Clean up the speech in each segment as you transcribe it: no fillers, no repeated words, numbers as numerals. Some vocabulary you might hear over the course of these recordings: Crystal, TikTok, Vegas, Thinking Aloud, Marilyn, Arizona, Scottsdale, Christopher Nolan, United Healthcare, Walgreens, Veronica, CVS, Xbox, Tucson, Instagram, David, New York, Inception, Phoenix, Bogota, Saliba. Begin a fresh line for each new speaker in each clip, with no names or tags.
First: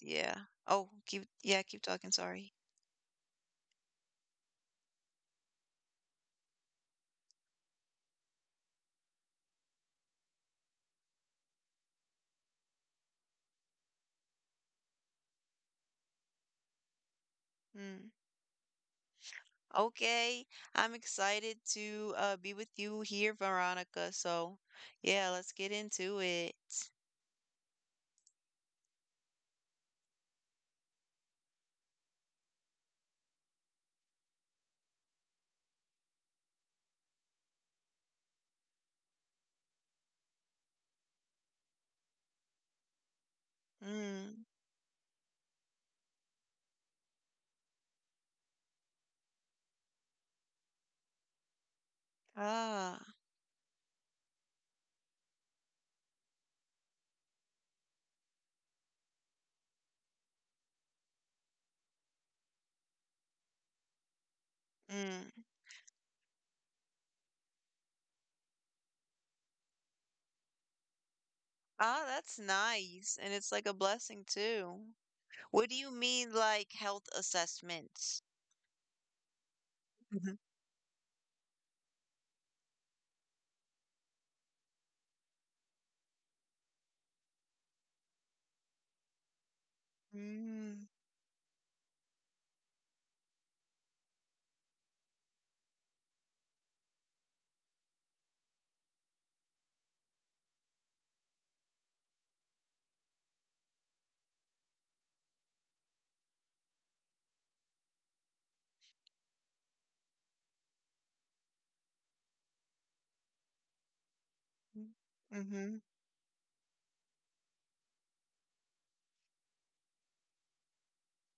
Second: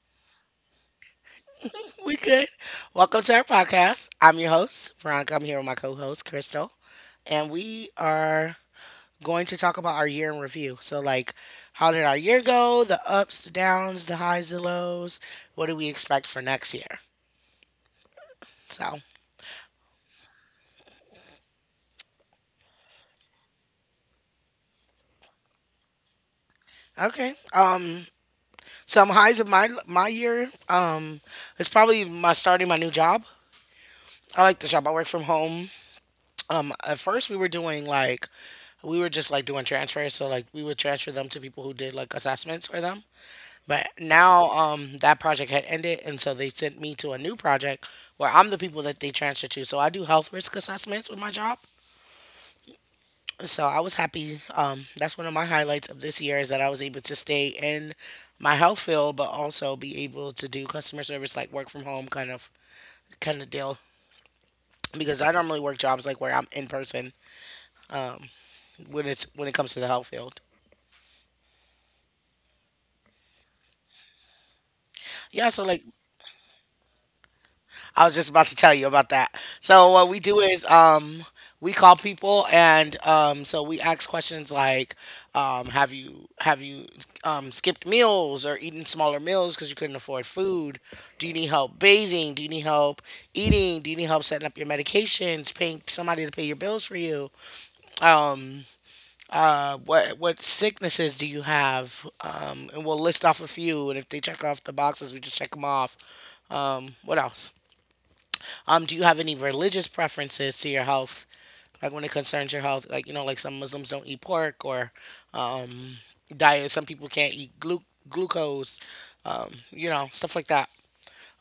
yeah. Oh, keep yeah, keep talking,
We good.
sorry.
Welcome to our podcast. I'm your host, Veronica. I'm here with my co host, Crystal. And we are going to talk about our year in review. So, like, how did our year go? The ups, the downs, the highs, the lows. What do we expect for next year?
Mm.
So,
Okay. I'm excited to be with you here, Veronica. So, yeah, let's get into it.
okay. Some highs of my year. It's probably my starting my new job. I like the job. I work from home. At first we were doing like we were just like doing transfers, so like we would transfer them to people who did like assessments for them. But
Mm.
now that project had ended and so they sent me to a new project where I'm the people that they transfer to. So I do health risk assessments with my job.
Ah,
So I was happy. That's one of my highlights of this year is that I was able to stay in my health field but also be able to do customer service like work from home kind of deal because I
mm.
normally work jobs like where I'm in person when it comes to the health field.
Ah, that's nice. And it's like a blessing too.
Yeah, so
What do
like
you mean, like health
I was
assessments?
just about to tell you about that. So what we do
Mhm.
is we call people and so we ask questions like have you skipped meals or eaten smaller meals because you couldn't afford food?
Mm,
Do you need help bathing? Do you need help eating? Do you need help setting up your medications? Paying somebody to pay your bills for you? Um what sicknesses do you have? And we'll list off a few and if they check off the boxes we just check them off. What else? Do you have any religious preferences to your health? Like when it concerns your health, like some Muslims don't eat pork or
mm-hmm.
um, diet. Some people can't eat glucose, stuff like that.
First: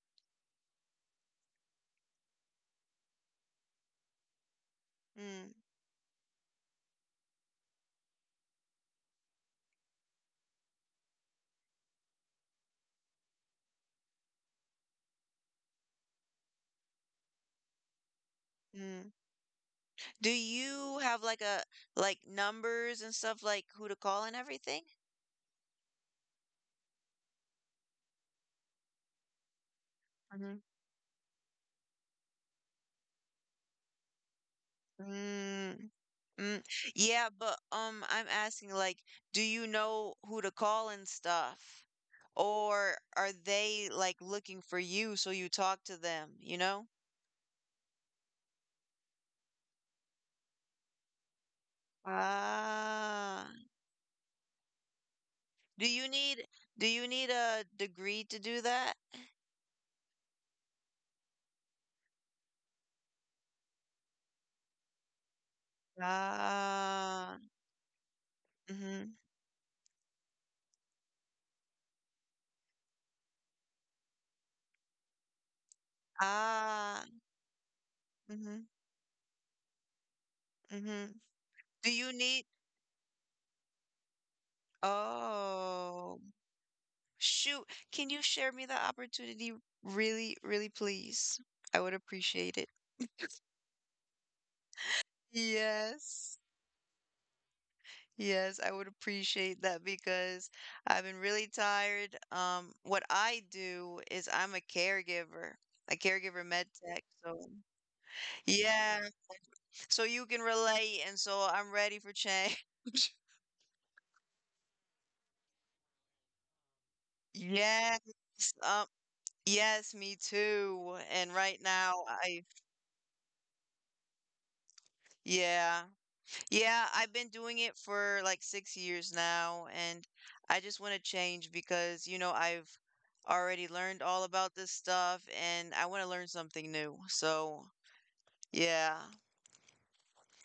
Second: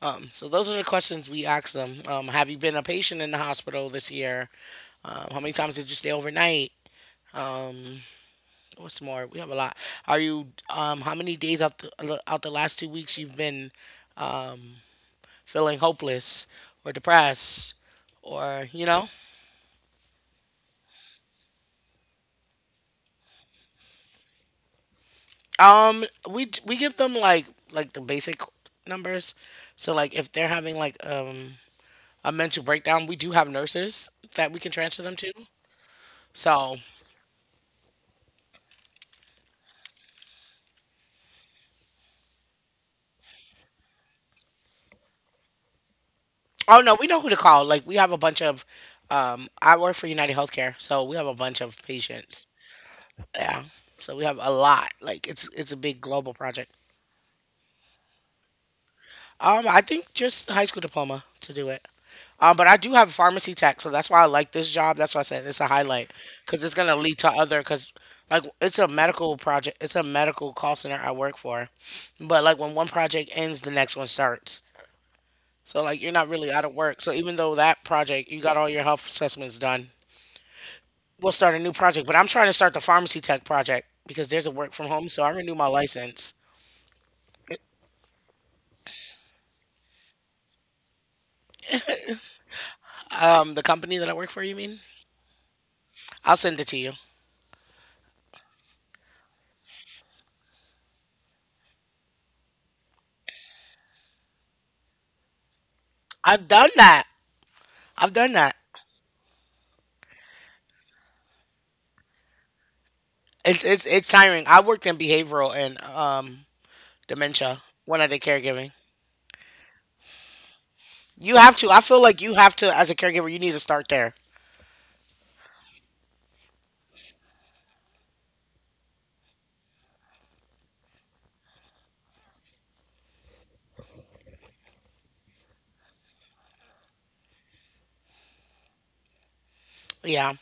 So those are the questions we ask them. Have you been a patient in the hospital this year? How many
Mm,
times did you stay overnight? Um, what's more? We have a lot. Are you? How many days out the last 2 weeks you've been um, feeling hopeless or depressed or?
mm. Do you have like a like numbers and stuff like who to call and everything?
We give them like the basic numbers. So like if they're
Mm-hmm.
having like a mental breakdown, we do have nurses that we can transfer them to.
Mm, mm.
So
Yeah, but I'm asking like, do you know who to call and stuff? Or are they like looking for you so you talk to them, you
oh
know?
no, we know who to call. Like we have a bunch of I work for United Healthcare, so we have a bunch of patients.
Ah,
Yeah. So we have a lot. Like it's a
do
big
you
global
need
project.
do you need a degree to do that?
I think just high school diploma to do it. But I do have pharmacy tech, so that's why I like this job. That's why I said it's a highlight because it's gonna lead to
Ah,
other because like it's a
mm-hmm.
medical project. It's a medical call center I work for, but like when one project ends, the next one starts. So like you're not really out of work.
Ah,
So even though that project you got
mm-hmm.
all your health assessments done,
Mm-hmm.
we'll start a new
Do
project.
you
But I'm
need?
trying to start the pharmacy tech project because there's a work from home, so I renew my
Oh,
license.
shoot. Can you share me the opportunity really, really please? I would appreciate it.
The company that I work for, you mean? I'll
Yes.
send it to you.
Yes, I would appreciate that because I've been really tired. What I do is I'm a caregiver
I've
med
done
tech,
that.
so
I've done that.
yeah, so you can relate, and so I'm ready for change.
It's tiring. I worked in behavioral and dementia
Yes.
when I did caregiving.
Um, yes, me too. And
You
right
have to. I
now,
feel like you have to as a caregiver. You need to start there.
yeah. Yeah, I've been doing it for like 6 years now, and I just want to change because I've already learned all about this stuff and I want to learn something new. So, yeah.
Yeah,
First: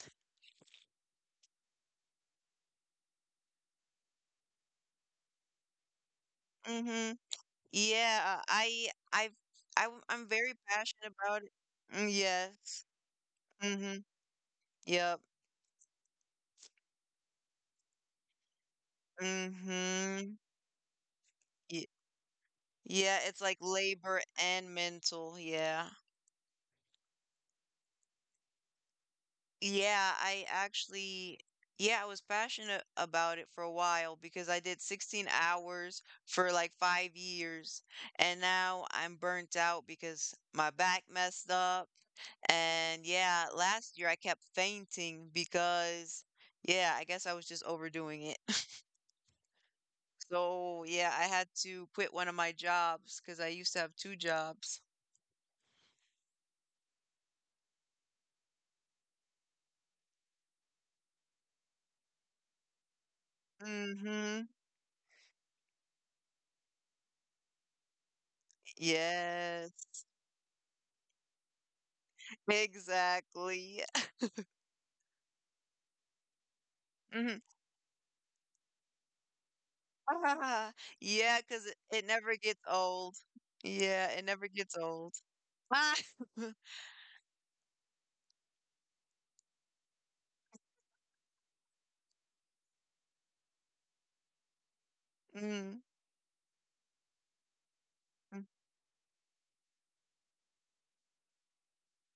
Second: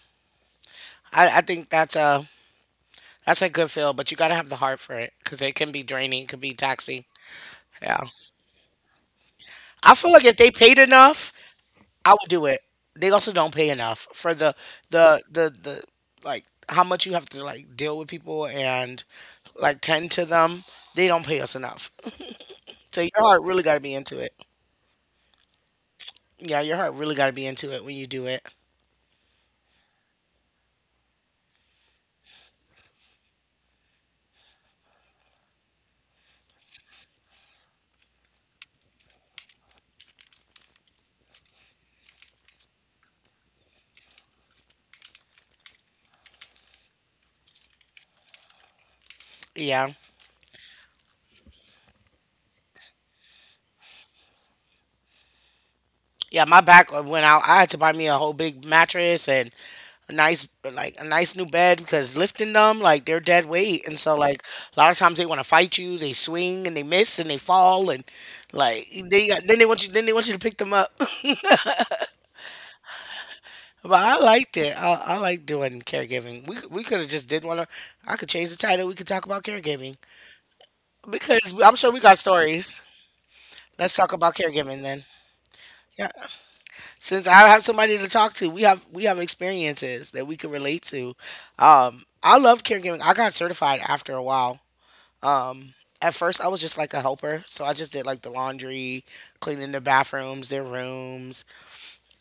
I think that's a good feel, but you gotta have the heart for it because it can be draining. It can be taxing.
Mm-hmm.
Yeah,
Yeah, I, I,
I feel like
I'm
if they
very
paid
passionate
enough,
about it. Mm,
I would do it.
yes.
They also don't pay
Mm-hmm.
enough for
Yep.
the like how much you have to like deal with people and like tend to
Mm-hmm.
them. They don't pay us enough. So your
Yeah, it's
heart
like
really got to be into
labor
it.
and mental. Yeah.
Yeah, your heart really got to be into it when you do it.
Yeah, I actually, yeah, I was passionate about it for a while because I did 16 hours for like 5 years. And now I'm burnt out because my back messed up. And yeah, last year I kept fainting because, yeah, I guess I was just overdoing it.
Yeah.
So yeah, I had to quit one of my jobs because I used to have two jobs.
Yeah, my back went out. I had to buy me a whole big mattress and a nice new bed because lifting them like they're dead weight and so like
Mm-hmm.
a lot of times they want to fight you, they swing and they miss and they fall and like then they want you
Yes,
then they want you to pick them up.
exactly.
But I liked it. I like doing caregiving. We could have just
Mhm.
did one. Of- I could change the title. We could talk about caregiving
Ah, yeah,
because
because it,
I'm sure we
it
got
never gets
stories.
old.
Let's
Yeah,
talk
it
about
never gets
caregiving then.
old. Ah.
Yeah, since I have somebody to talk to, we have experiences that we can relate to. I love caregiving. I got certified after a while. Um,
Mm,
at first, I was just like a helper, so I just did like the
mm,
laundry, cleaning the bathrooms, their rooms.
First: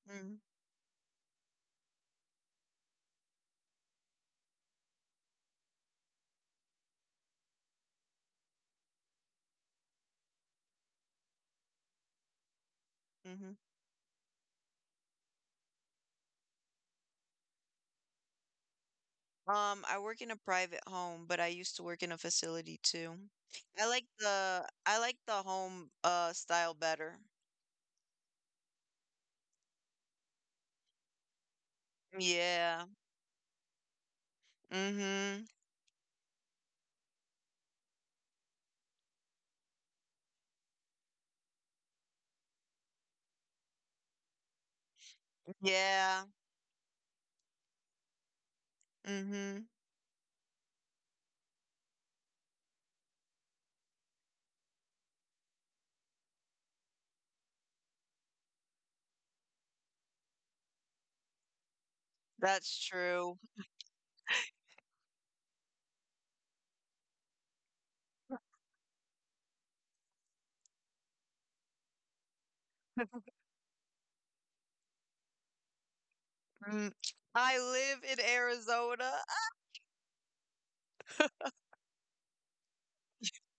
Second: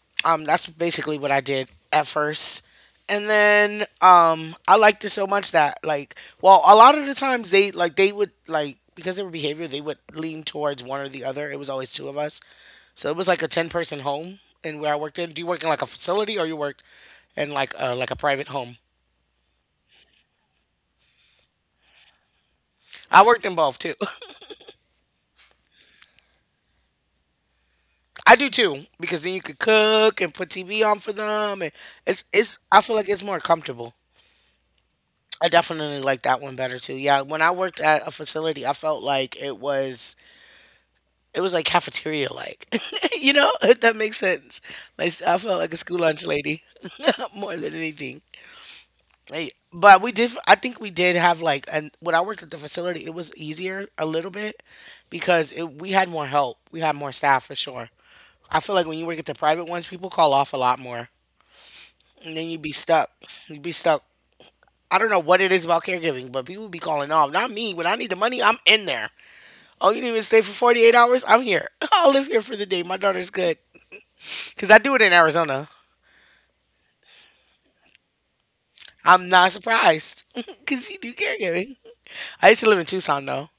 mm,
That's basically what I did at first. And then I liked it so much that well, a lot of the times they would like because they were behavior, they would lean towards one or the other. It was always two of us. So it was like a
mhm.
ten-person home, and where I worked in. Do you work in like a facility, or you worked in like a private home?
I work in a private home, but I used to work in a facility too.
I worked in both too.
I like the home style better.
I do too because then you could cook and put TV on for them, and it's it's. I
Yeah.
feel like it's more comfortable.
Mm-hmm.
I definitely like that one better too. Yeah, when I worked at a facility, I felt like it was like cafeteria like. You know, if that makes sense. Like I felt like a school lunch
Yeah.
lady more than anything. Hey,
Mm-hmm.
but we did. I think we did have like, and when I worked at the facility, it was easier a little bit because we had more help. We had more staff for sure. I feel like when you work at the private ones, people call off a lot more, and then you'd be
That's
stuck.
true.
You'd be stuck. I don't know what it is about caregiving, but people be calling off. Not me. When I need the money, I'm in there. Oh, you didn't even stay for 48 hours? I'm here. I'll live here for the day. My daughter's good. Because I do it in Arizona.
Mm. I live in Arizona.
I'm not surprised. Because you do caregiving. I used to live in Tucson, though.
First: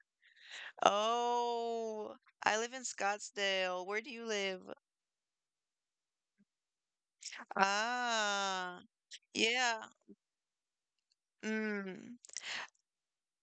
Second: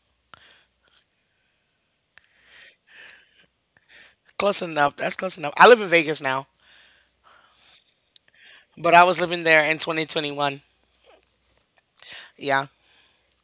Oh, I live in Scottsdale. Where do you
Close
live?
enough. That's close enough. I live in Vegas now,
Ah,
but I was living there in
yeah.
2021.
Mm.
Yeah.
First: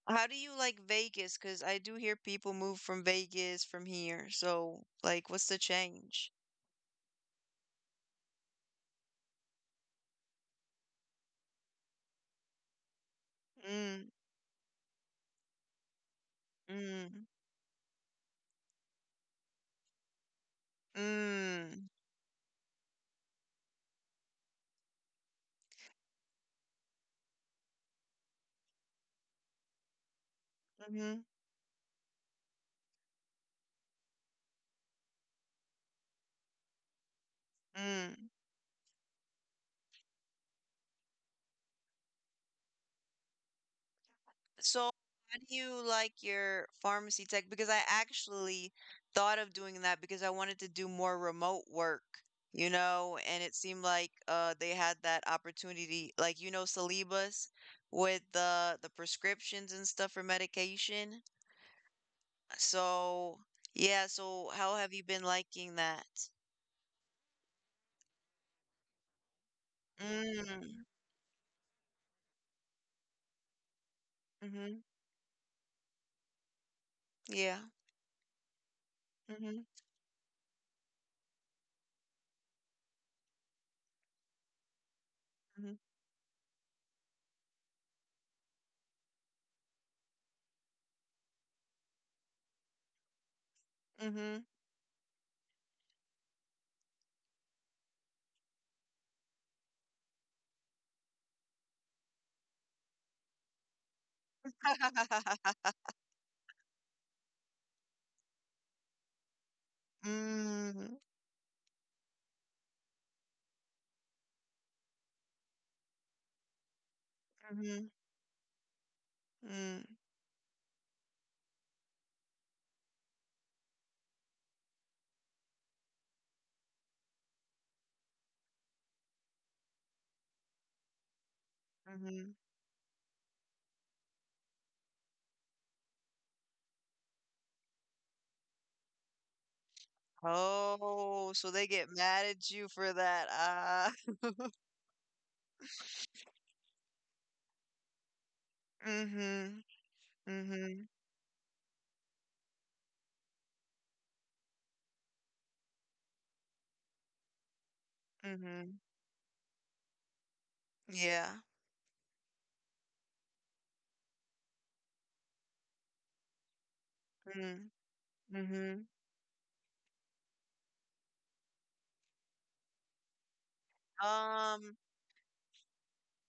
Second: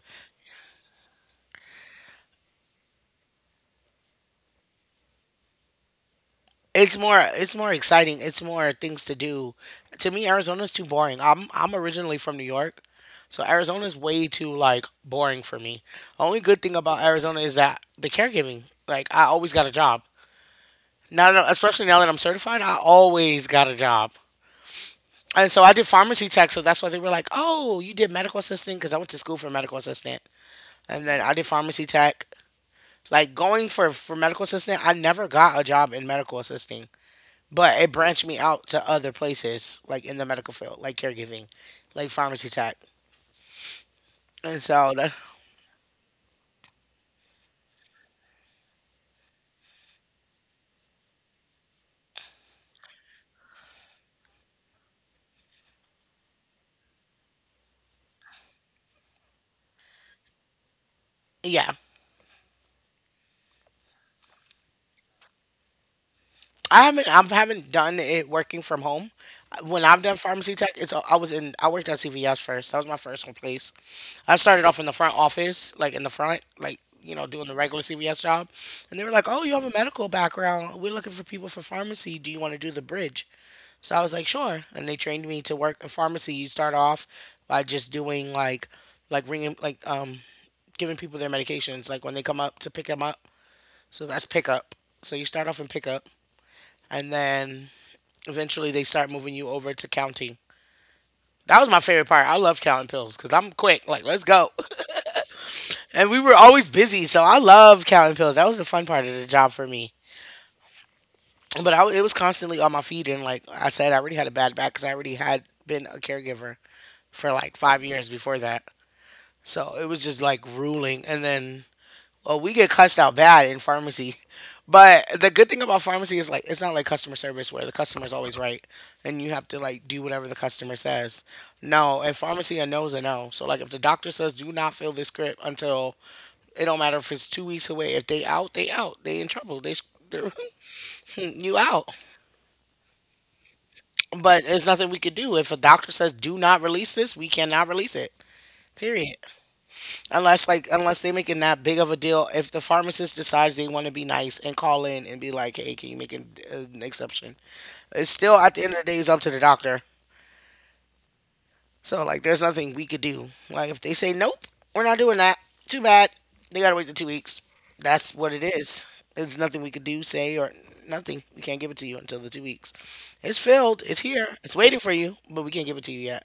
How do you like Vegas? Because I do hear people move from Vegas from here. So, like, what's the change?
It's more exciting. It's more things to do. To me, Arizona's too boring. I'm originally from New York. So Arizona's
Mm,
way too like boring for me. Only good thing about
mm,
Arizona is that the caregiving. Like I always got a job. Now, especially
mm,
now that I'm certified, I always got a job. And so I did pharmacy tech, so that's why they were like, "Oh, you did medical assistant," because I went to school for medical assistant, and
mm-hmm,
then I did pharmacy tech. Like going for medical assistant, I never got a job in medical assisting, but it branched
mm.
me out to other places, like in the medical field, like caregiving, like pharmacy tech, and
So,
so that
how do you like your pharmacy tech? Because I actually thought of doing that because I wanted to do more remote work, you know, and it seemed like they had that opportunity, like Saliba's with the prescriptions and stuff for medication.
yeah,
So, yeah, so how have you been liking that?
I haven't done it working from home. When I've done pharmacy tech,
Mm,
it's I was in I worked at CVS first. That was my first place. I started
mm-hmm.
off in the front office, like in the front, doing the
Yeah.
regular CVS job. And they were like, "Oh, you
Mm-hmm.
have a medical background. We're looking for people for pharmacy. Do you want to do the bridge?" So I was like, sure. And they trained me to
Mm-hmm.
work in pharmacy. You start off by just doing like ringing, giving people their medications, like when they come up to pick them up. So that's
Mm-hmm.
pickup. So you start off in pickup, and then eventually they start moving you over to counting. That was my favorite part. I love counting pills because I'm quick. Like, let's go. And we were always busy, so I love counting pills. That was the fun part of the job for me.
Mm,
But I, it was constantly on my feet, and like I said, I already had a bad back because I already had been a caregiver for like
mm-hmm.
5 years before that. So
mm
it was just like ruling. And then, well, we get cussed out bad in pharmacy. But the good thing about pharmacy is, like, it's not like customer service where the customer's always right and you have to, like, do whatever the customer says. No, in
Mm-hmm.
pharmacy, a no's a no. So, like, if the doctor says, do not fill this script until, it don't matter if it's 2 weeks away, if they out, they out. They in trouble. They're,
Oh, so
you
they get
out.
mad at you for that, ah.
But
Mm.
there's nothing we could do. If a doctor says, do not release this, we cannot release it. Period.
Mhm, mm
Unless like
mhm,
unless they making that big of a deal, if the pharmacist decides they want to be nice and call in and be like, "Hey, can you make an exception?" It's
mm
still at the end
mhm.
of the day, it's up to the doctor.
Yeah.
So, like, there's nothing we could do. Like, if they say nope, we're not doing that. Too bad. They gotta wait the 2 weeks.
Mm,
That's what
mm
it
mhm.
is. There's nothing we could do, say, or nothing. We can't give it to you until the 2 weeks. It's filled. It's here. It's
Um,
waiting for you, but we can't give it to you yet.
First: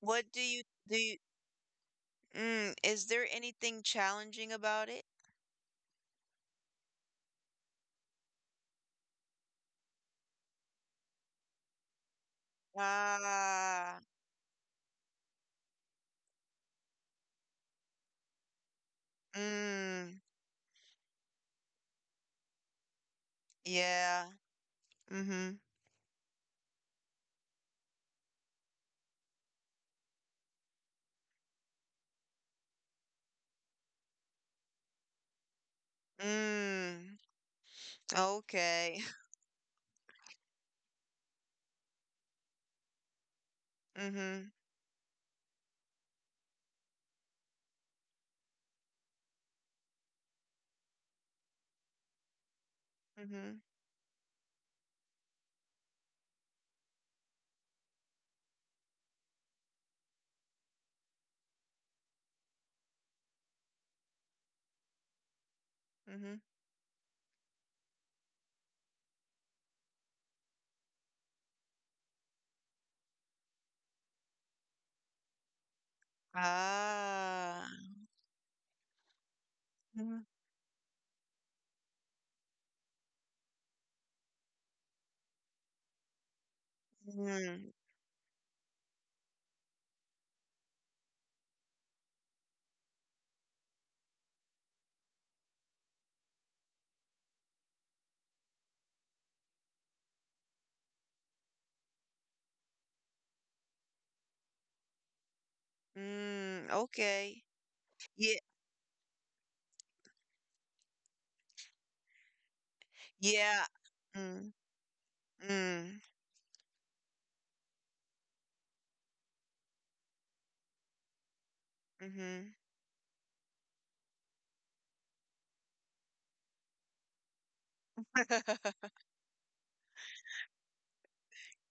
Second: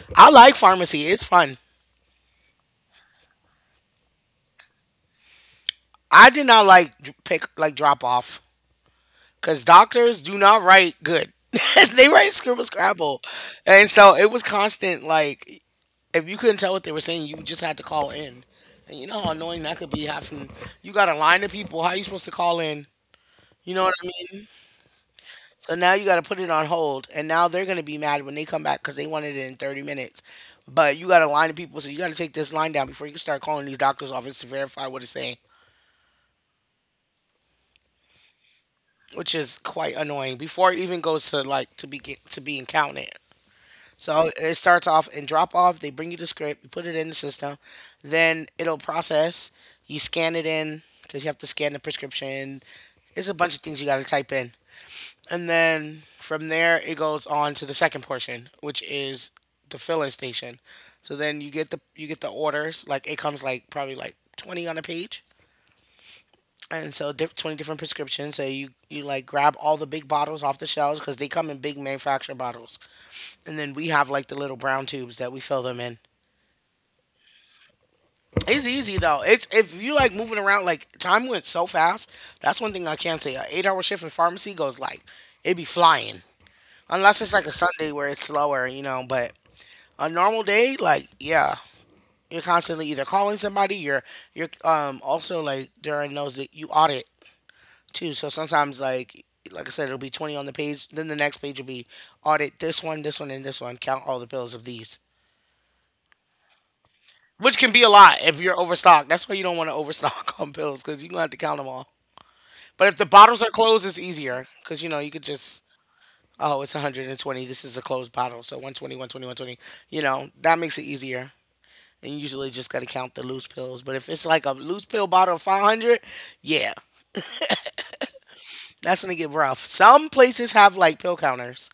what
I like
do
pharmacy.
you
It's fun.
Mm, Is there anything challenging about it?
I did not like dr- pick like drop off, because doctors do not write good. They write scribble scrabble, and
Ah.
so it was constant. Like, if you couldn't tell what they were saying, you just had to call in. And you know how annoying that could be.
Mm,
Having You got a line of people, how you supposed to call in? You know what I
yeah.
mean?
Mm.
So now you got to put it on hold, and now they're gonna be mad when they come back because they wanted it in 30 minutes. But you got a line of people, so you got to take this line down before you can start calling these doctors' office to verify what it's saying,
Mhm. Mm, okay.
which is quite annoying before it even goes to like to be to being counted. So
Mm.
it starts off in drop off. They bring you the script. You put it in the system. Then it'll process. You scan it in because you have to scan the prescription. It's a bunch of
Mhm,
things you got to type in. And then from there, it goes on to the second portion, which is the filling station. So then you get the orders. Like, it comes like probably like 20 on a page,
mm mhm, mm mhm.
and so 20 different prescriptions. So you, like, grab all the big bottles off the shelves because they come in big manufacturer bottles, and then we have, like, the little brown tubes that we fill them in.
Ah.
It's easy though. It's, if you like
mm,
moving around. Like, time went so fast. That's one thing I can say. A eight-hour shift in pharmacy goes like, it be flying. Unless it's like a
Mm,
Sunday where it's slower, you know. But a normal day, like, yeah, you're constantly either calling somebody. You're also, like, during those that you audit too. So sometimes, like I said, it'll be 20 on the page. Then the next page will be audit this one, and this one. Count all the pills of these.
mm, okay.
Which can be a lot
Yeah,
if you're overstocked. That's why you don't want to overstock on pills because you're going to have to count them all. But if the bottles are
yeah.
closed, it's easier
Mm.
because you know you could just,
Mm,
oh, it's 120. This is a closed bottle, so 120, 120, 120. You know that makes it easier. And you usually
mhm.
just gotta count the loose pills. But if it's like a loose pill bottle of 500, yeah, that's gonna get rough. Some places have like pill counters,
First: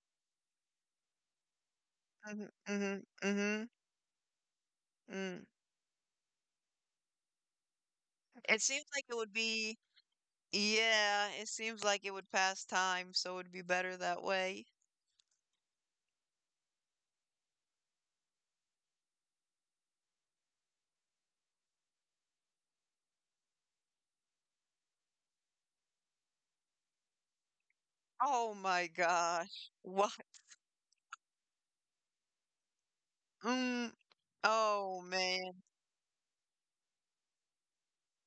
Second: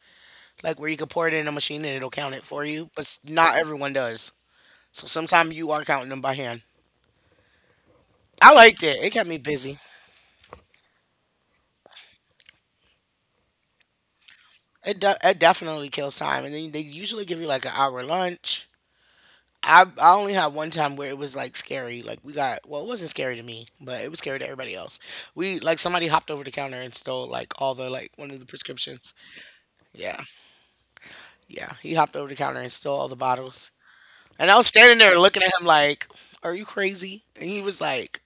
like, where you can pour it in a machine and it'll count it
Mhm,
for you. But
mhm,
not
mhm.
everyone does. So
Mm.
sometimes you are counting them by hand. I
It
liked
seems
it.
like
It
it
kept
would
me busy.
be, yeah, it seems like it would pass time, so it'd be better that way.
It definitely kills time, and then they usually give you like an hour lunch. I only had one time where it was like scary. Like, we got, well, it wasn't scary to me, but it was scary to everybody else. We, like, somebody hopped over the counter and stole like all the, like, one of the
Oh my
prescriptions.
gosh. What?
Yeah, yeah. He hopped over the counter and stole all the bottles.
Mm,
And I was standing
oh
there looking at
man.
him like, "Are you crazy?" And he was like,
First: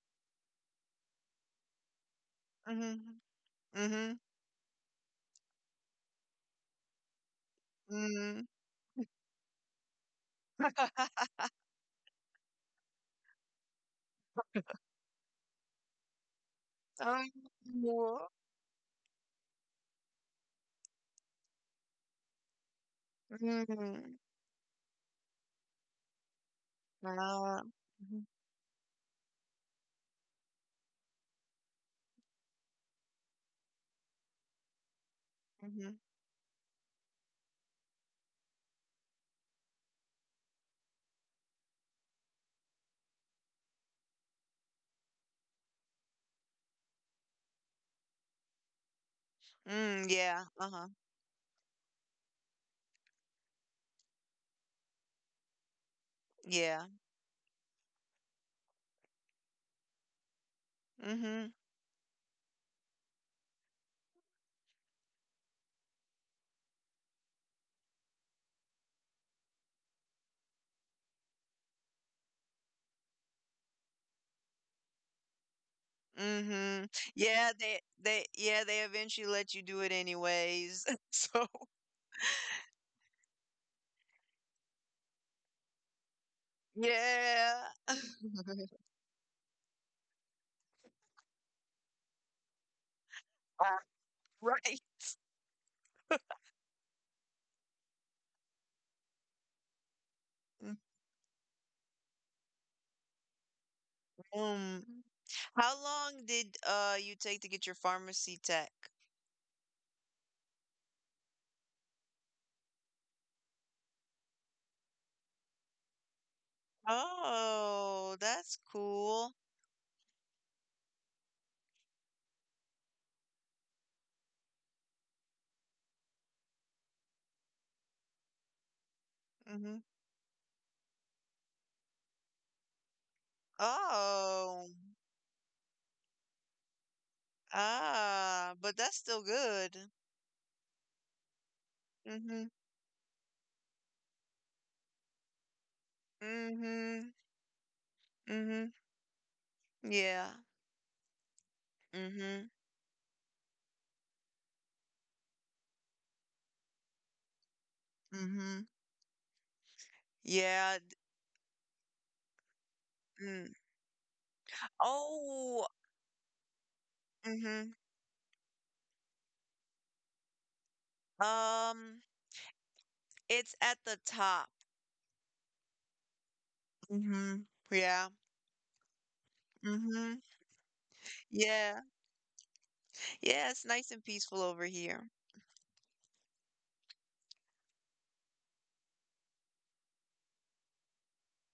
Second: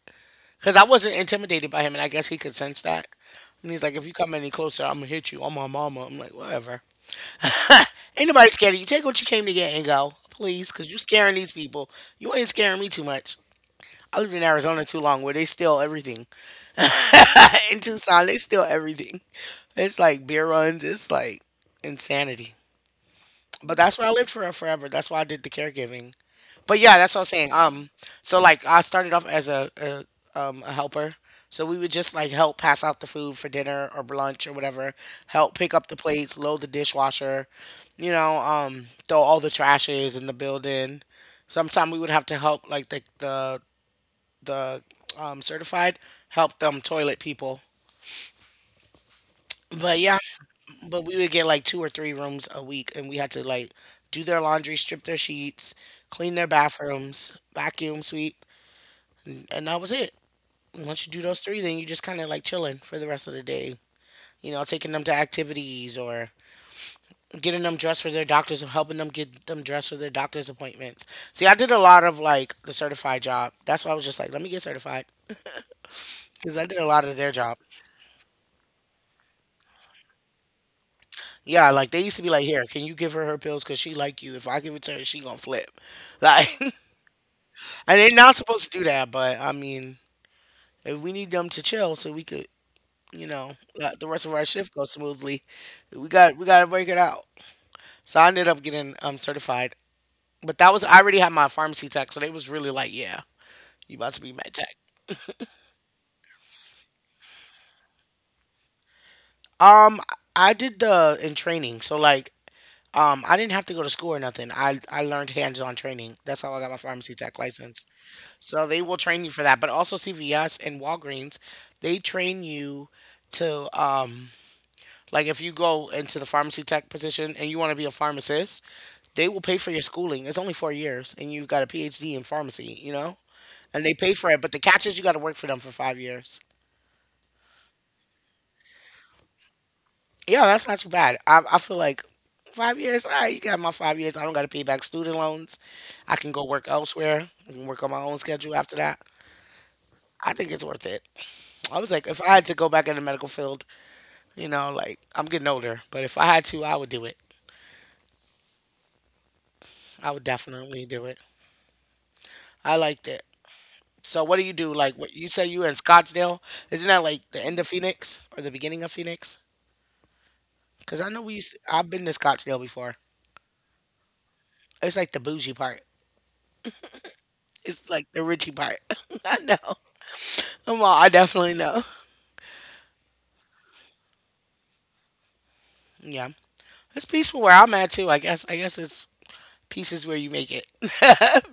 "Cause I wasn't intimidated by him, and I guess he could sense that."
Mhm,
And he's like, "If you
mhm,
come any closer, I'm gonna hit you. I'm my mama." I'm like, "Whatever. Ain't
mm.
nobody scared of you. Take what you came to get and go, please, cause you scaring these people. You ain't scaring me too much." I lived in Arizona too long where they steal everything.
Um,
In Tucson,
wo-
they steal everything. It's like beer runs. It's like insanity. But that's where I
mm,
lived for forever. That's why I did the caregiving. But yeah, that's what I was saying.
ah, mhm,
So like I started off as a helper. So we would just like help pass out the food for dinner or lunch or whatever. Help pick up
mhm,
the plates, load the dishwasher, you know, throw all the trashes in the building. Sometimes we would have to help like the certified, helped them toilet people. But
mm,
yeah,
yeah, uh-huh,
but we would get like 2 or 3 rooms a week, and we had to, like, do their laundry, strip their sheets, clean their
yeah,
bathrooms, vacuum sweep, and that was it. Once you do those
mhm.
three, then you just kind of like chilling for the rest of the day. You know, taking them to activities or getting them dressed for their doctors or helping them get them dressed for their doctor's appointments. See, I did a lot of like the certified job. That's why I was just like, let me get certified because I did a
Mhm.
lot of their
Yeah,
job.
they they yeah, they eventually let you do it anyways. So,
Yeah, like, they used to be like, here, can you give her her pills? Cause she like you. If I give it to her, she gonna flip. Like, and
yeah.
they're not supposed to do that. But I mean, if we need them to chill, so we could, you know,
Uh,
let the rest of our shift
Right.
go smoothly, we gotta break it out. So I ended up getting certified. But that was, I already had my pharmacy tech, so they was really like, yeah, you about to be med tech.
Um, how long did you take to get your pharmacy tech?
Um, I did the in training. So, like, I didn't have to go to school or nothing. I learned hands-on training. That's how I got my pharmacy tech license.
Oh, that's
So they will train you
cool.
for that, but also CVS and Walgreens, they train you to like, if you go into the pharmacy tech position and you want to be a pharmacist, they will pay for
Mhm.
your schooling. It's only 4 years and you got a PhD in pharmacy, you know? And they pay for it, but the
Oh.
catch is you got to work for them for 5 years.
Ah, but that's still good.
Yeah, that's not too bad. I feel like
Mm-hmm.
5 years, all right, you got my 5 years. I don't got to pay back student loans. I can go work
Mm-hmm.
elsewhere. I can work on my own schedule
Mm-hmm.
after that.
Yeah.
I think it's worth it. I was like, if I
Mm-hmm.
had to go back in the medical field, you know, like, I'm getting older, but if I had to, I would do it.
Mm-hmm.
I would
Yeah.
definitely do it. I liked it.
Mm.
So what do you do? Like, what, you say you
Oh.
were in Scottsdale? Isn't that like the end of
Mm-hmm.
Phoenix or the beginning of Phoenix? Cuz I know we used I've
Um.
been to Scottsdale before.
It's at the top.
It's like the bougie part.
Mhm.
It's
Yeah.
like the richie part. I know.
Mhm.
I'm all, I definitely
Yeah.
know.
Yeah, it's nice and peaceful over here.
Yeah. It's peaceful where I'm at too. I guess it's pieces where you make it.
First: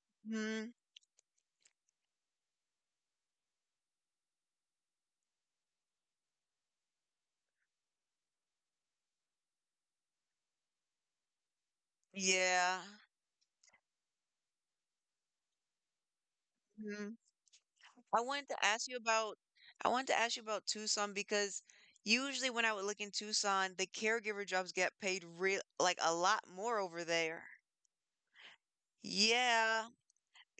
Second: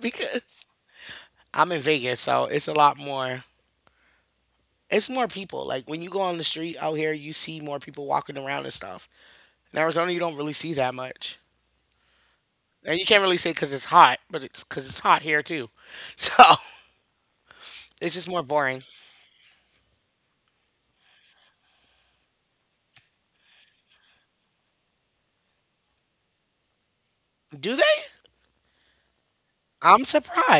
Because
Mhm.
I'm in Vegas, so it's a lot more, it's more people. Like, when you go on the street out here, you see more people walking around and stuff. In Arizona, you don't really see that much,
Yeah.
and you can't really say because it's hot, but it's because it's hot here too. So
Mhm.
it's
I
just more
wanted to
boring.
ask you about I wanted to ask you about Tucson because usually when I would look in Tucson, the caregiver jobs get paid real like a lot more over there.
Do they?
Yeah.
I'm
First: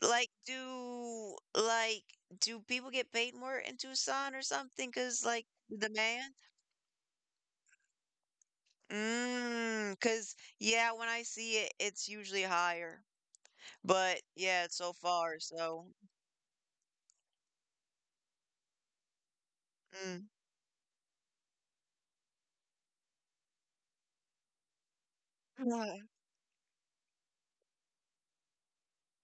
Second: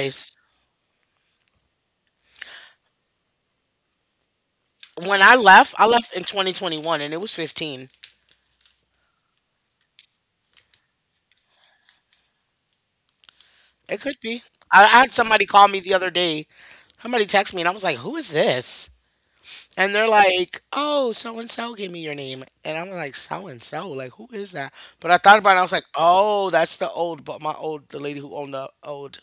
Like do like do people get paid more in Tucson or something?
When
Cause like
I
the
left in
demand?
2021, and it was 15.
Mm, cause yeah, when I see it, it's usually higher.
It could
But
be.
yeah, it's
I,
so
I had
far,
somebody call me
so
the other day. Somebody text me, and I was like, "Who is this?" And they're
mm.
like, oh, so and so gave me your name. And I'm like, so and so? Like, who is that? But I thought about it and I was like,
Yeah.
oh, that's the old, but my old, the lady who owned the old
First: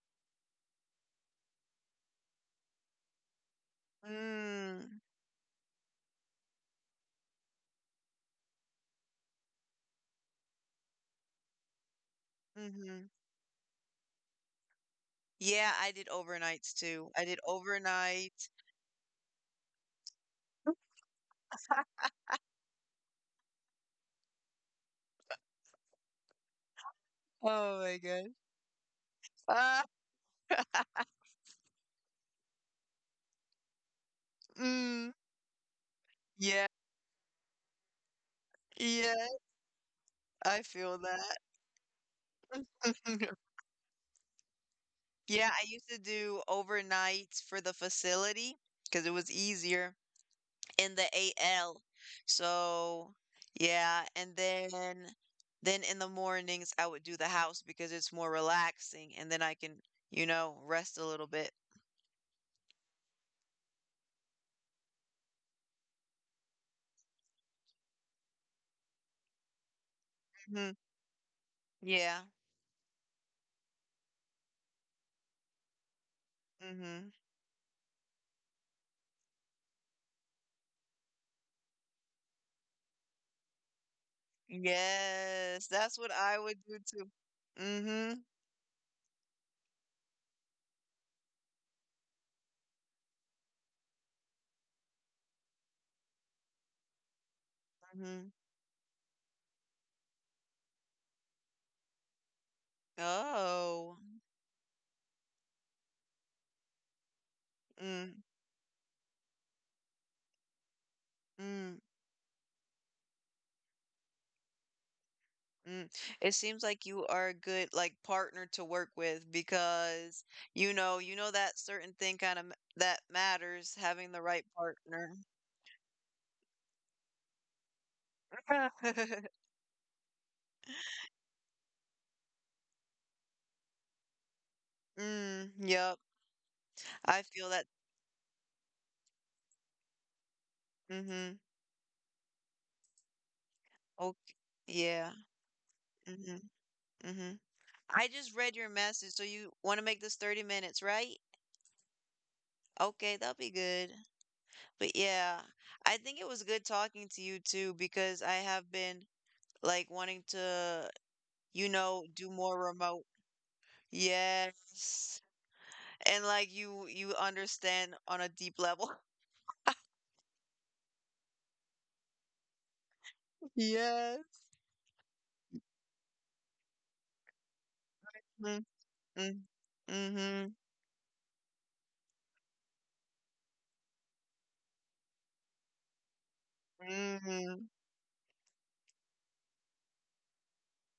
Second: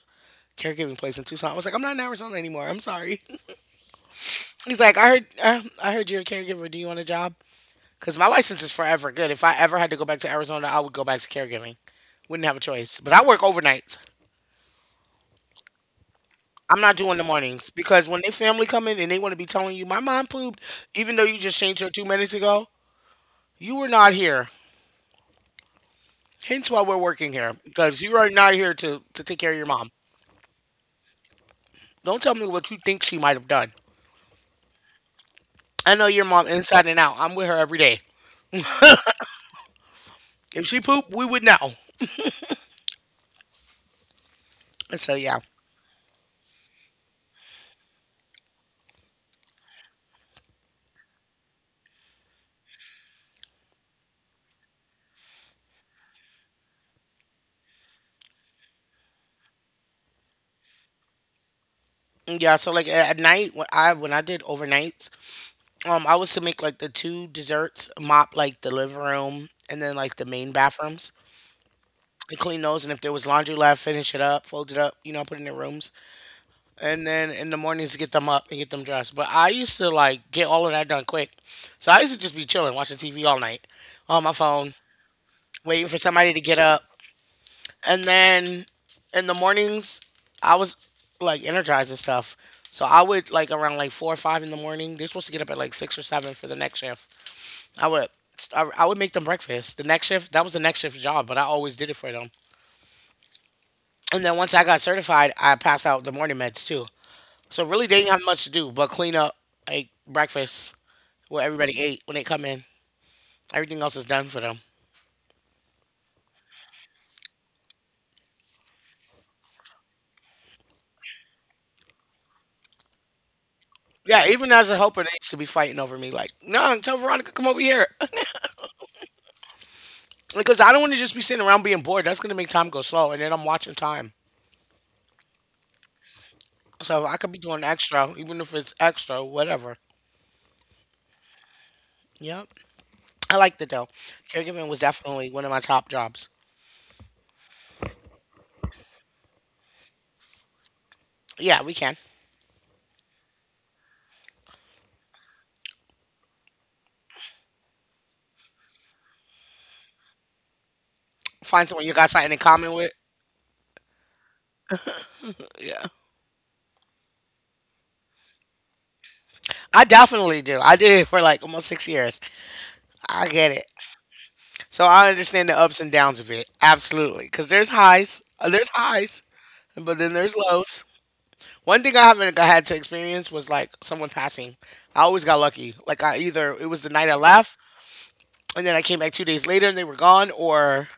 caregiving place in Tucson. I was like, I'm not in Arizona anymore. I'm sorry. He's like,
Mm,
I heard you're a caregiver. Do you want a job? Because my license is forever good. If I ever had to go back to Arizona, I would go back to caregiving. Wouldn't have a choice.
mhm.
But I work overnight.
Yeah, I did overnights
I'm not
too.
doing
I
the
did
mornings because when they
overnight.
family come in and they want to be telling you, my mom pooped, even though you just changed her 2 minutes ago, you were not here. Hence why we're working here,
Oh my
because you
gosh.
are not here to take care of your
Ah,
mom. Don't tell me what you think she might have done.
mm,
I know your mom
yeah,
inside and out. I'm with her every day.
yeah, I
If she
feel
pooped, we
that.
would know. And so yeah,
Yeah, I used to do overnights for the facility because it was easier in the AL. So, yeah, and then in the mornings I would do the house because it's more relaxing and then I can rest a little bit.
yeah. So like at night when I did overnights, I was to make like the two desserts, mop like the living room and then like the main
Hmm.
bathrooms,
Yeah.
and clean those, and if there was laundry left, finish it up, fold it up, put it in the rooms, and
Hmm.
then in the mornings get them up and get them dressed. But I used to like get all of that done quick. So I used to just be chilling, watching TV all night on my phone,
Yes,
waiting for
that's what
somebody
I
to
would
get
do
up.
too.
And
Hmm.
then in the mornings, I was like energized and stuff. So I would like around like four or five in the morning. They're supposed to get up at like six or seven for the next shift. I would
Hmm.
I would make them breakfast. The next shift, that was the next shift job, but I always did it for them.
Oh.
And then once I got certified, I passed out the morning meds too. So really, they
Mm,
didn't have much to do but clean up like breakfast, what
mm,
everybody ate when they come in. Everything else is done for them.
mm. It seems like you are a good like partner to work with because you know that certain thing kind of that matters, having the
Yeah,
right
even as a helper, they
partner.
used to be fighting over me. Like, no, tell Veronica come over here because I don't want to just be sitting around being bored. That's gonna make time go slow, and then I'm watching time.
Mm, yep.
So I
I
could be
feel
doing
that.
extra, even if it's extra, whatever.
Mm-hmm.
Yep, I liked it though.
Okay.
Caregiving was
Yeah.
definitely one of my top jobs.
Mm-hmm. Mm-hmm. I just read your message, so you want to make this 30 minutes, right?
Yeah, we can
Okay, that'll be good. But yeah, I think it was good talking to you too because I have been like wanting to,
find
you
someone you
know,
got
do
something in
more
common with.
remote. Yes.
Yeah,
And like you understand on a deep level.
I definitely do. I did it for like almost 6 years. I get it.
Yes.
So I understand the ups and downs of it. Absolutely. Because
Mm-hmm.
there's highs, but then there's
Mm-hmm.
lows. One thing I haven't I had to experience was like someone passing. I always got lucky. Like I either it was the night I left,
Mm-hmm.
and then I came back 2 days later and they were gone, or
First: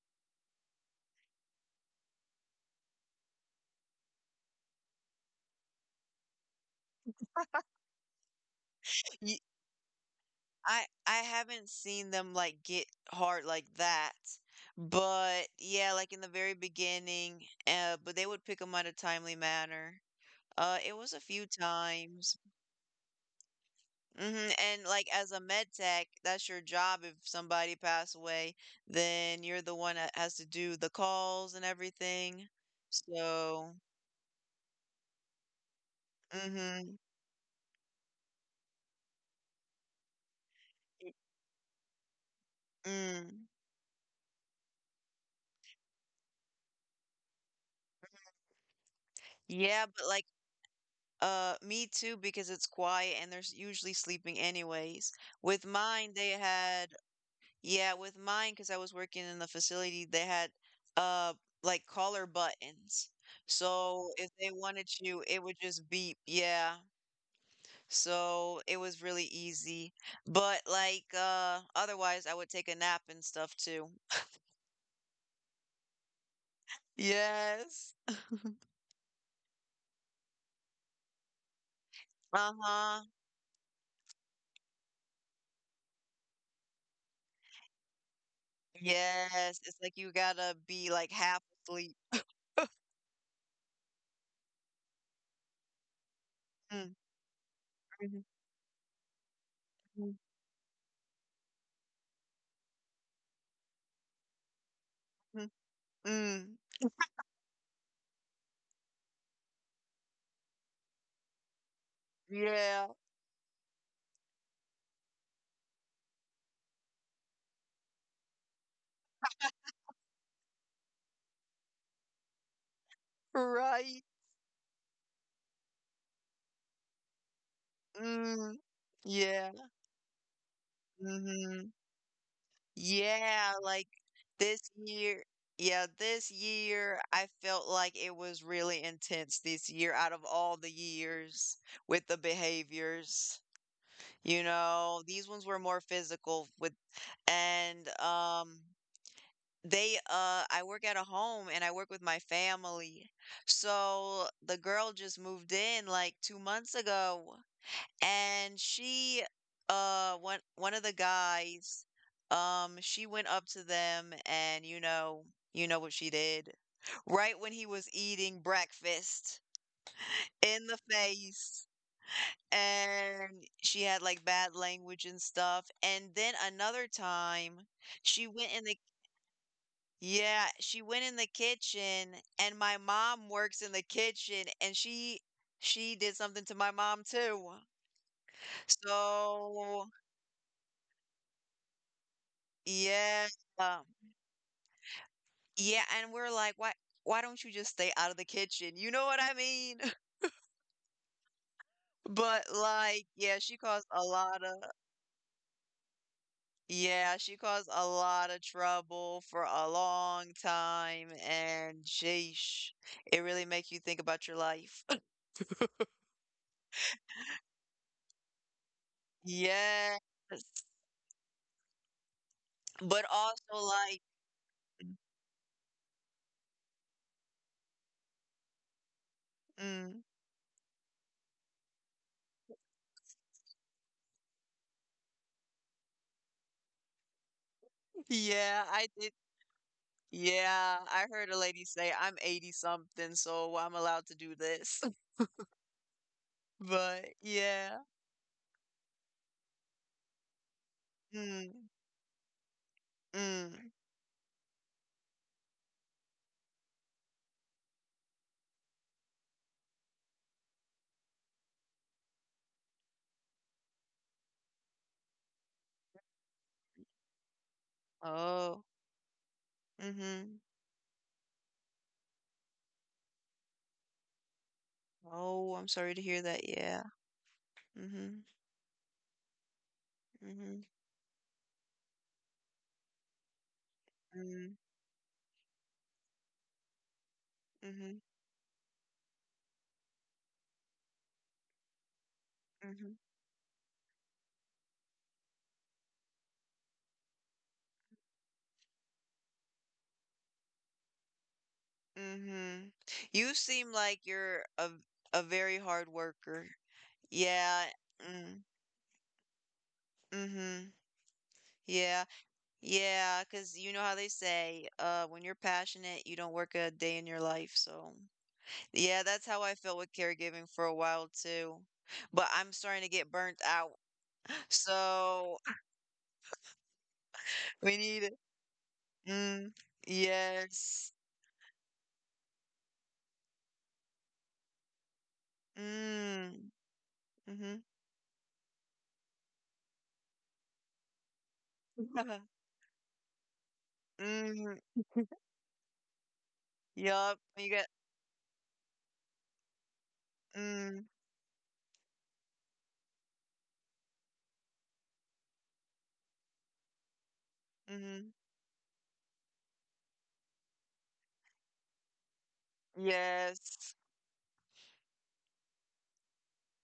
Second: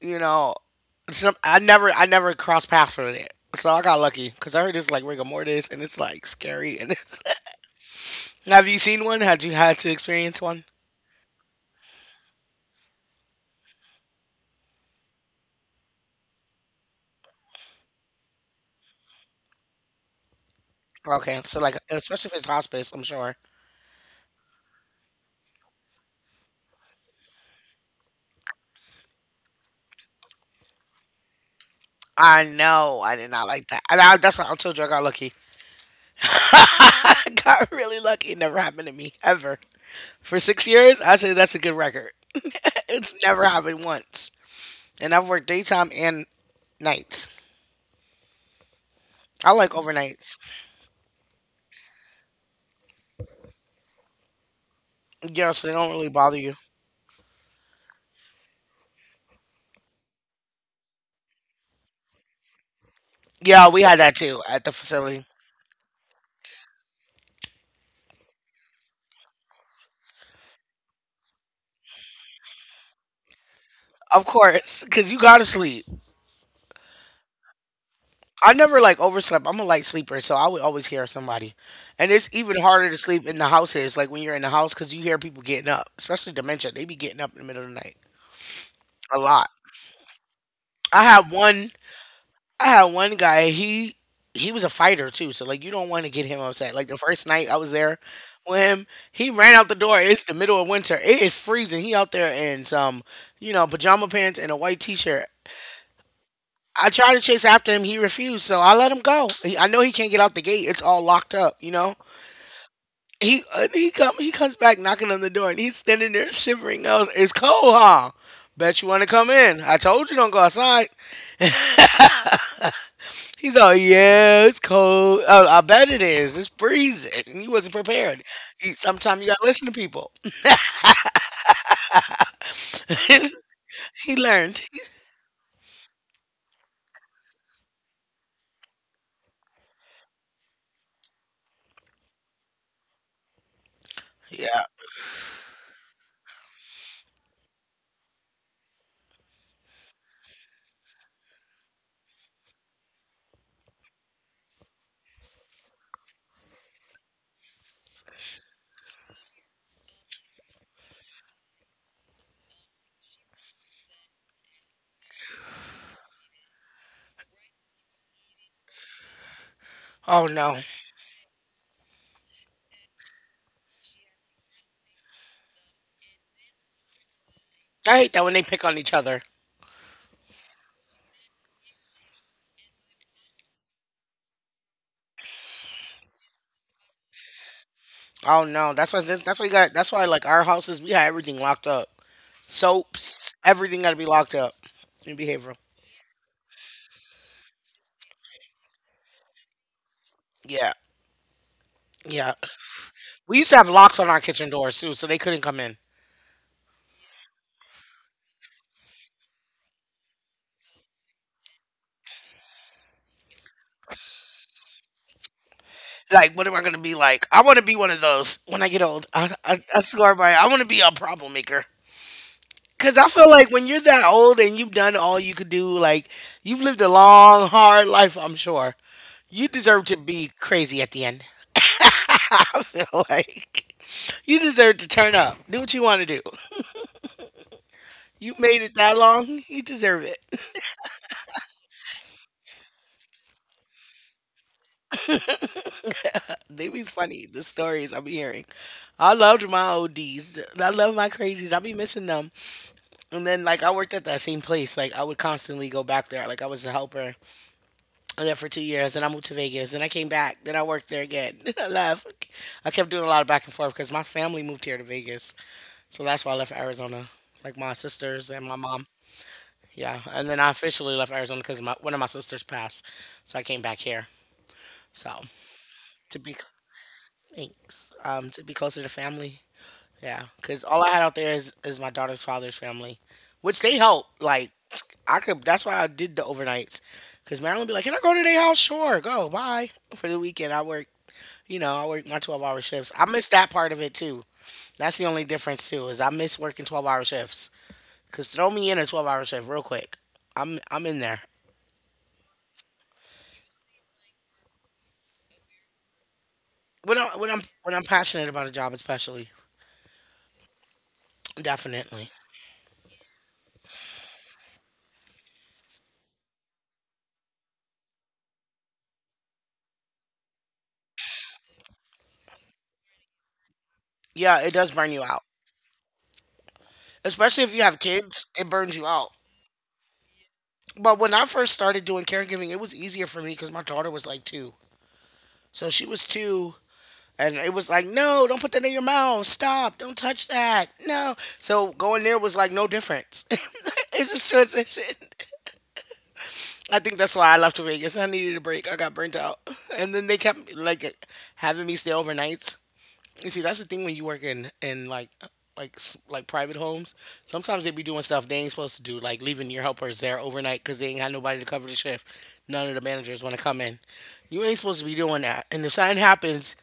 you know, some, I never crossed paths with it. So I got lucky because I heard it's like rigor mortis and it's like scary and it's. Have you seen one? Had you had to experience one?
I haven't seen them like get hard like that. But yeah, like in the very beginning, but they would pick them on a timely manner. It was a
Okay,
few
so like especially if
times.
it's hospice, I'm sure.
Hmm. And like as a med tech, that's your job. If somebody passed away, then you're the one that has to do the calls and
I
everything.
know. I did not like
So,
that. And I, that's why I told you I got lucky.
mm-hmm.
I got really lucky. It never happened to me ever. For 6 years, I say that's a good record. It's never
Mm.
happened once. And I've worked daytime and nights. I like
Yeah, but like
overnights.
Me too, because it's quiet and they're usually sleeping anyways.
Yeah,
With
so they don't really
mine,
bother you.
with mine, because I was working in the facility, they had uh like caller buttons.
Yeah, we had that
So if
too
they
at the
wanted
facility.
you, it would just beep. Yeah. So it was really easy. But like otherwise I would take a nap and stuff too.
Of course, because you gotta sleep.
Yes.
I never like overslept. I'm a light sleeper, so I would always hear somebody. And it's even harder to
Uh-huh.
sleep in the house is like when you're in the house because you hear people getting up, especially dementia. They be getting up in the middle of the night a lot.
Yes. It's like you gotta be
I
like
had
half
one.
asleep.
I had one guy. He was a fighter too, so like you don't want to get him upset. Like the
Mm,
first night I was there
mhm,
with him, he ran out the door.
mhm,
It's the middle of winter. It is freezing. He out there in some pajama pants and a white t-shirt.
mhm. Mm.
I tried to chase after him. He refused, so I let him go. He, I know he can't get out the gate. It's all locked up, you know.
Yeah.
He he come he comes back knocking on the door and he's standing there shivering. I was, it's cold, huh? Bet you want to come in. I told you don't go outside. He's all,
Right.
yeah, it's cold. Oh, I bet it is. It's freezing. And he wasn't prepared.
Mm.
He, sometimes you gotta listen
Yeah.
to people.
Mm-hmm. Yeah, like
He learned.
this year. Yeah, this year I felt like it was really intense this year out of all the years with the behaviors. You
Yeah.
know, these ones were more physical with and they I work at a home and I work with my family. So the girl just moved in like 2 months ago, and she one of the guys, she went up to them, and you know what she did, right when he was eating breakfast,
Oh no,
in the face. And she had like bad language and stuff, and then another time
I hate that
she
when they
went in
pick on
the
each other.
yeah she went in the kitchen, and my mom works in the kitchen, and she did something to my mom too,
Oh no, that's why, that's why you got
so
that's why like our houses we had everything locked up.
yeah.
Soaps, everything
um,
got to be locked up in behavioral.
yeah, and we're like, why don't you just stay out of the kitchen? You know what I mean?
Yeah, yeah.
But like, yeah,
We used to have locks on our kitchen doors too, so they couldn't come in.
she caused a lot of trouble for a long time, and sheesh, it really makes you think about your life.
Like, what am I gonna be like? I want to be one of those when I get old. I, I
Yes.
swear by it. I want to be a problem maker. Cause
But
I feel like
also
when you're
like
that old and you've done all you could do, like you've lived a long, hard life. I'm sure you deserve to
mm,
be crazy at the end. I feel like you deserve to turn up, do what you want to do. You made
yeah,
it
I
that
did.
long, you deserve it.
Yeah, I heard a lady say, I'm 80 something, so I'm allowed to do this.
They be
But
funny, the
yeah.
stories I'm hearing. I loved my ODs. I love my crazies. I
Mm.
be missing them. And then, like,
Mm.
I worked at that same place. Like, I would constantly go back there. Like, I was a helper. I there for 2 years. Then I moved to Vegas. Then I came back. Then I worked there again. Then I left. I kept doing a lot of back and forth because my family moved here to Vegas. So that's why I left Arizona. Like, my sisters and my
Oh.
mom. Yeah. And
Mhm.
then I officially left Arizona because my, one of my sisters passed. So I came back here. So,
Oh, I'm sorry to
to
hear
be,
that. Yeah.
thanks.
Mhm.
To be closer to family. Yeah, because
Mhm.
all I had out there is my daughter's father's family, which they help. Like
Mm.
I could, that's why I did the overnights. Because Marilyn be like, "Can I
Mhm.
go to their house? Sure, go. Bye for the weekend. I work, I work my 12 hour shifts.
Mhm.
I miss that part of it too. That's the only difference too is I miss working 12 hour shifts. Cause throw me in a 12 hour shift real quick. I'm in there
Mhm. You seem like you're a very hard worker.
when I,
Yeah.
when I'm passionate
Mm.
about a job, especially
Mhm. Yeah.
definitely.
Yeah, 'cause you know how they say, when you're passionate, you don't work a day in your life. So, yeah, that's how I felt with caregiving for a while too. But I'm starting to get burnt out.
Yeah, it does burn you out,
So,
especially if you
we
have
need
kids. It burns you out.
Mm, yes.
But when I first started doing caregiving, it was easier for me because my daughter was like two. So she was
Mm,
two, and it
mm-hmm.
was like, no, don't put that in your mouth. Stop. Don't touch that. No. So going there was like no difference. It just
Mm,
transitioned. I think that's
yup.
why I left Vegas. I needed a break. I got burnt out. And then they kept like
Mm,
having me stay overnights. You see, that's the thing when you work in like like private homes. Sometimes they be doing
mm-hmm.
stuff they ain't supposed to do, like leaving your helpers there overnight because they ain't got nobody to cover the shift. None of the managers want to come
Yes.
in. You ain't supposed to be doing that. And if something happens,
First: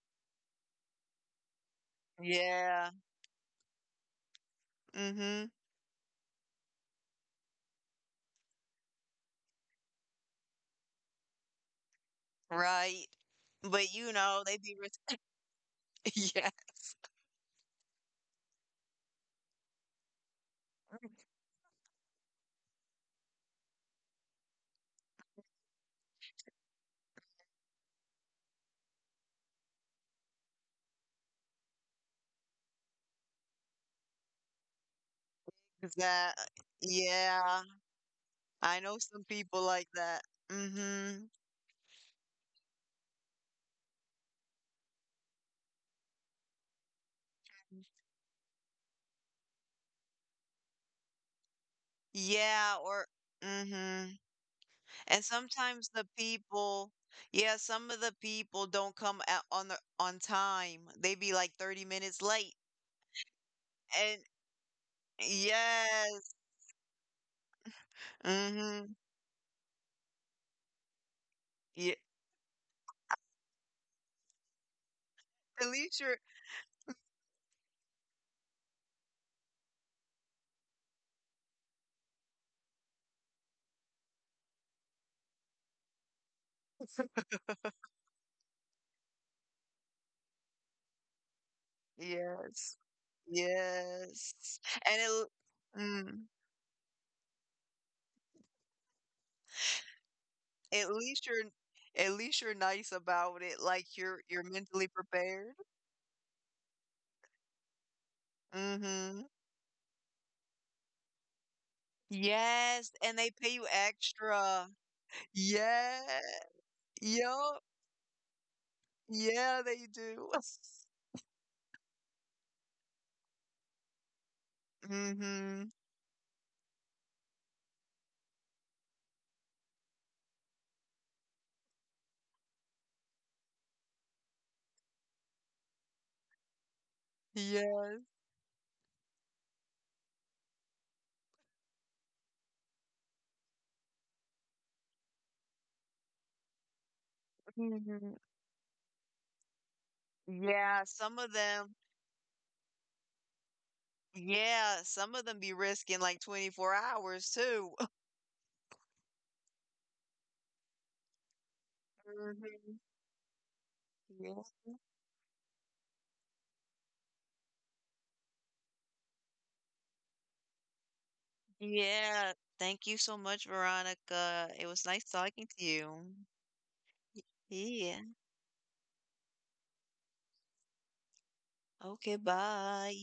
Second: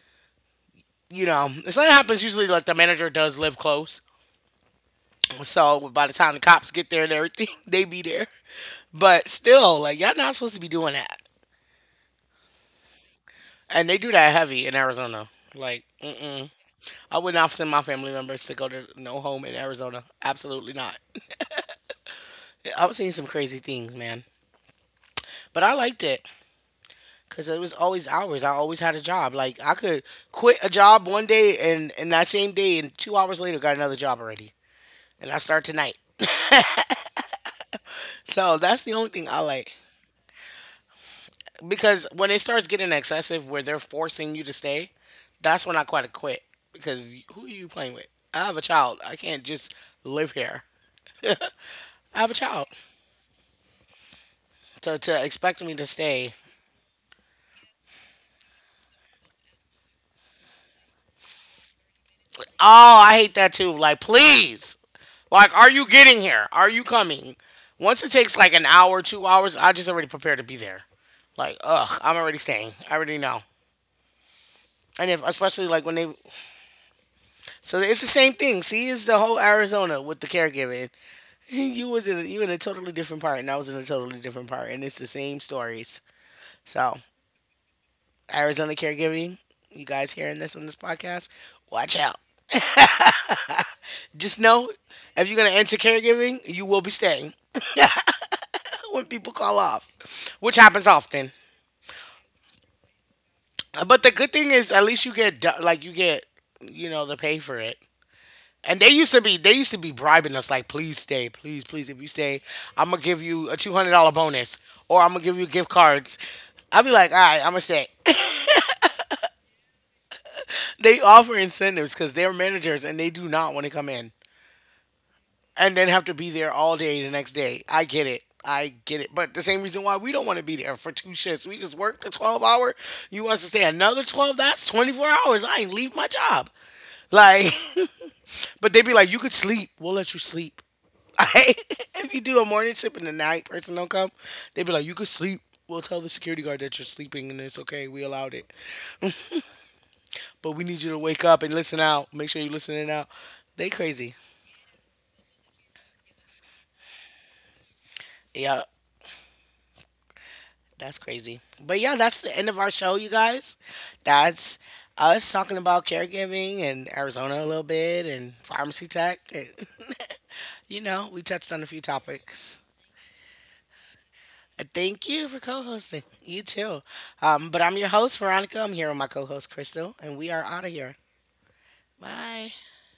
if something happens, usually like the
Yeah.
manager does live close,
Mm-hmm.
so by the time the cops get there and everything, they be there. But still, like y'all not supposed to be doing that.
Right.
And
But
they
you
do that
know, they
heavy
be
in
risk.
Arizona. Like, mm-mm.
Yes.
I would not send my family members to go to no home in Arizona. Absolutely not. I've seen some crazy things, man. But I liked it because it was always hours. I always had a job. Like I could quit a job one day and that same day and 2 hours later got another job already. And I start tonight.
That, yeah.
So
I
that's the
know
only
some
thing I
people
like
like that. Mm-hmm.
because when it starts getting excessive where they're forcing you to stay, that's when I quit because who are you playing with? I have a child. I can't just live here. I have a child.
Yeah. Or, mm-hmm.
So
And
to expect me to
sometimes the
stay.
people, yeah, some of the people don't come at, on the on time. They be like 30 minutes
Oh,
late.
I hate that too. Like,
And
please. Like, are you getting
yes.
here? Are you coming? Once it takes like an
Mm-hmm.
hour, 2 hours, I just already prepared to be there. Like,
Yeah.
ugh, I'm already staying. I already know. And if,
At
especially like when
least
they,
you're
so it's the same thing. See, it's the whole Arizona with the caregiving. You was in, you in a totally different part, and I was in a totally different part, and it's the same stories. So, Arizona caregiving, you guys hearing this on this podcast, watch out.
yes. Yes.
Just know
And it,
if you're gonna enter
mm,
caregiving, you will be staying when people call off, which happens
at least
often.
you're at least you're nice about it. Like
But the
you're
good
you're
thing is, at
mentally
least you get
prepared.
like you get, you know, the pay for it. And they used to
Mm-hmm.
be, bribing us like, please stay, please, please. If you stay,
Yes.
I'm gonna
And
give
they
you
pay
a
you
$200 bonus,
extra.
or I'm gonna give you gift
Yeah.
cards. I'd be like, all right, I'm
Yup.
gonna stay.
Yeah, they do.
They offer incentives because they're managers and they do not want to come in
Mm-hmm.
and then have to be there all day the next day. I get it. I get it. But the same reason why we don't want to be there for two shifts. We just work the 12 hour. You want us to stay another 12? That's 24 hours. I ain't leave my job. Like,
Yeah.
but they be like, you could sleep. We'll let you sleep. If you do a morning shift and the night person don't come, they be like, you could sleep. We'll tell the security guard that you're sleeping and it's okay. We
hmm
allowed it. But we need
Yeah,
you to wake up and listen out. Make sure you're listening out. They crazy.
some of them be risking like 24 hours too.
Yeah. That's crazy. But yeah, that's the end of our
Mhm.
show, you guys.
Yeah.
That's us talking about caregiving and Arizona a little bit and pharmacy tech. And you know, we touched on a few
Yeah.
topics.
Thank you so much, Veronica. It was nice
Thank you for
talking to
co
you.
hosting. You too. But I'm your
Yeah.
host, Veronica. I'm here with my co host, Crystal, and we are out of here.
Okay,
Bye.
bye.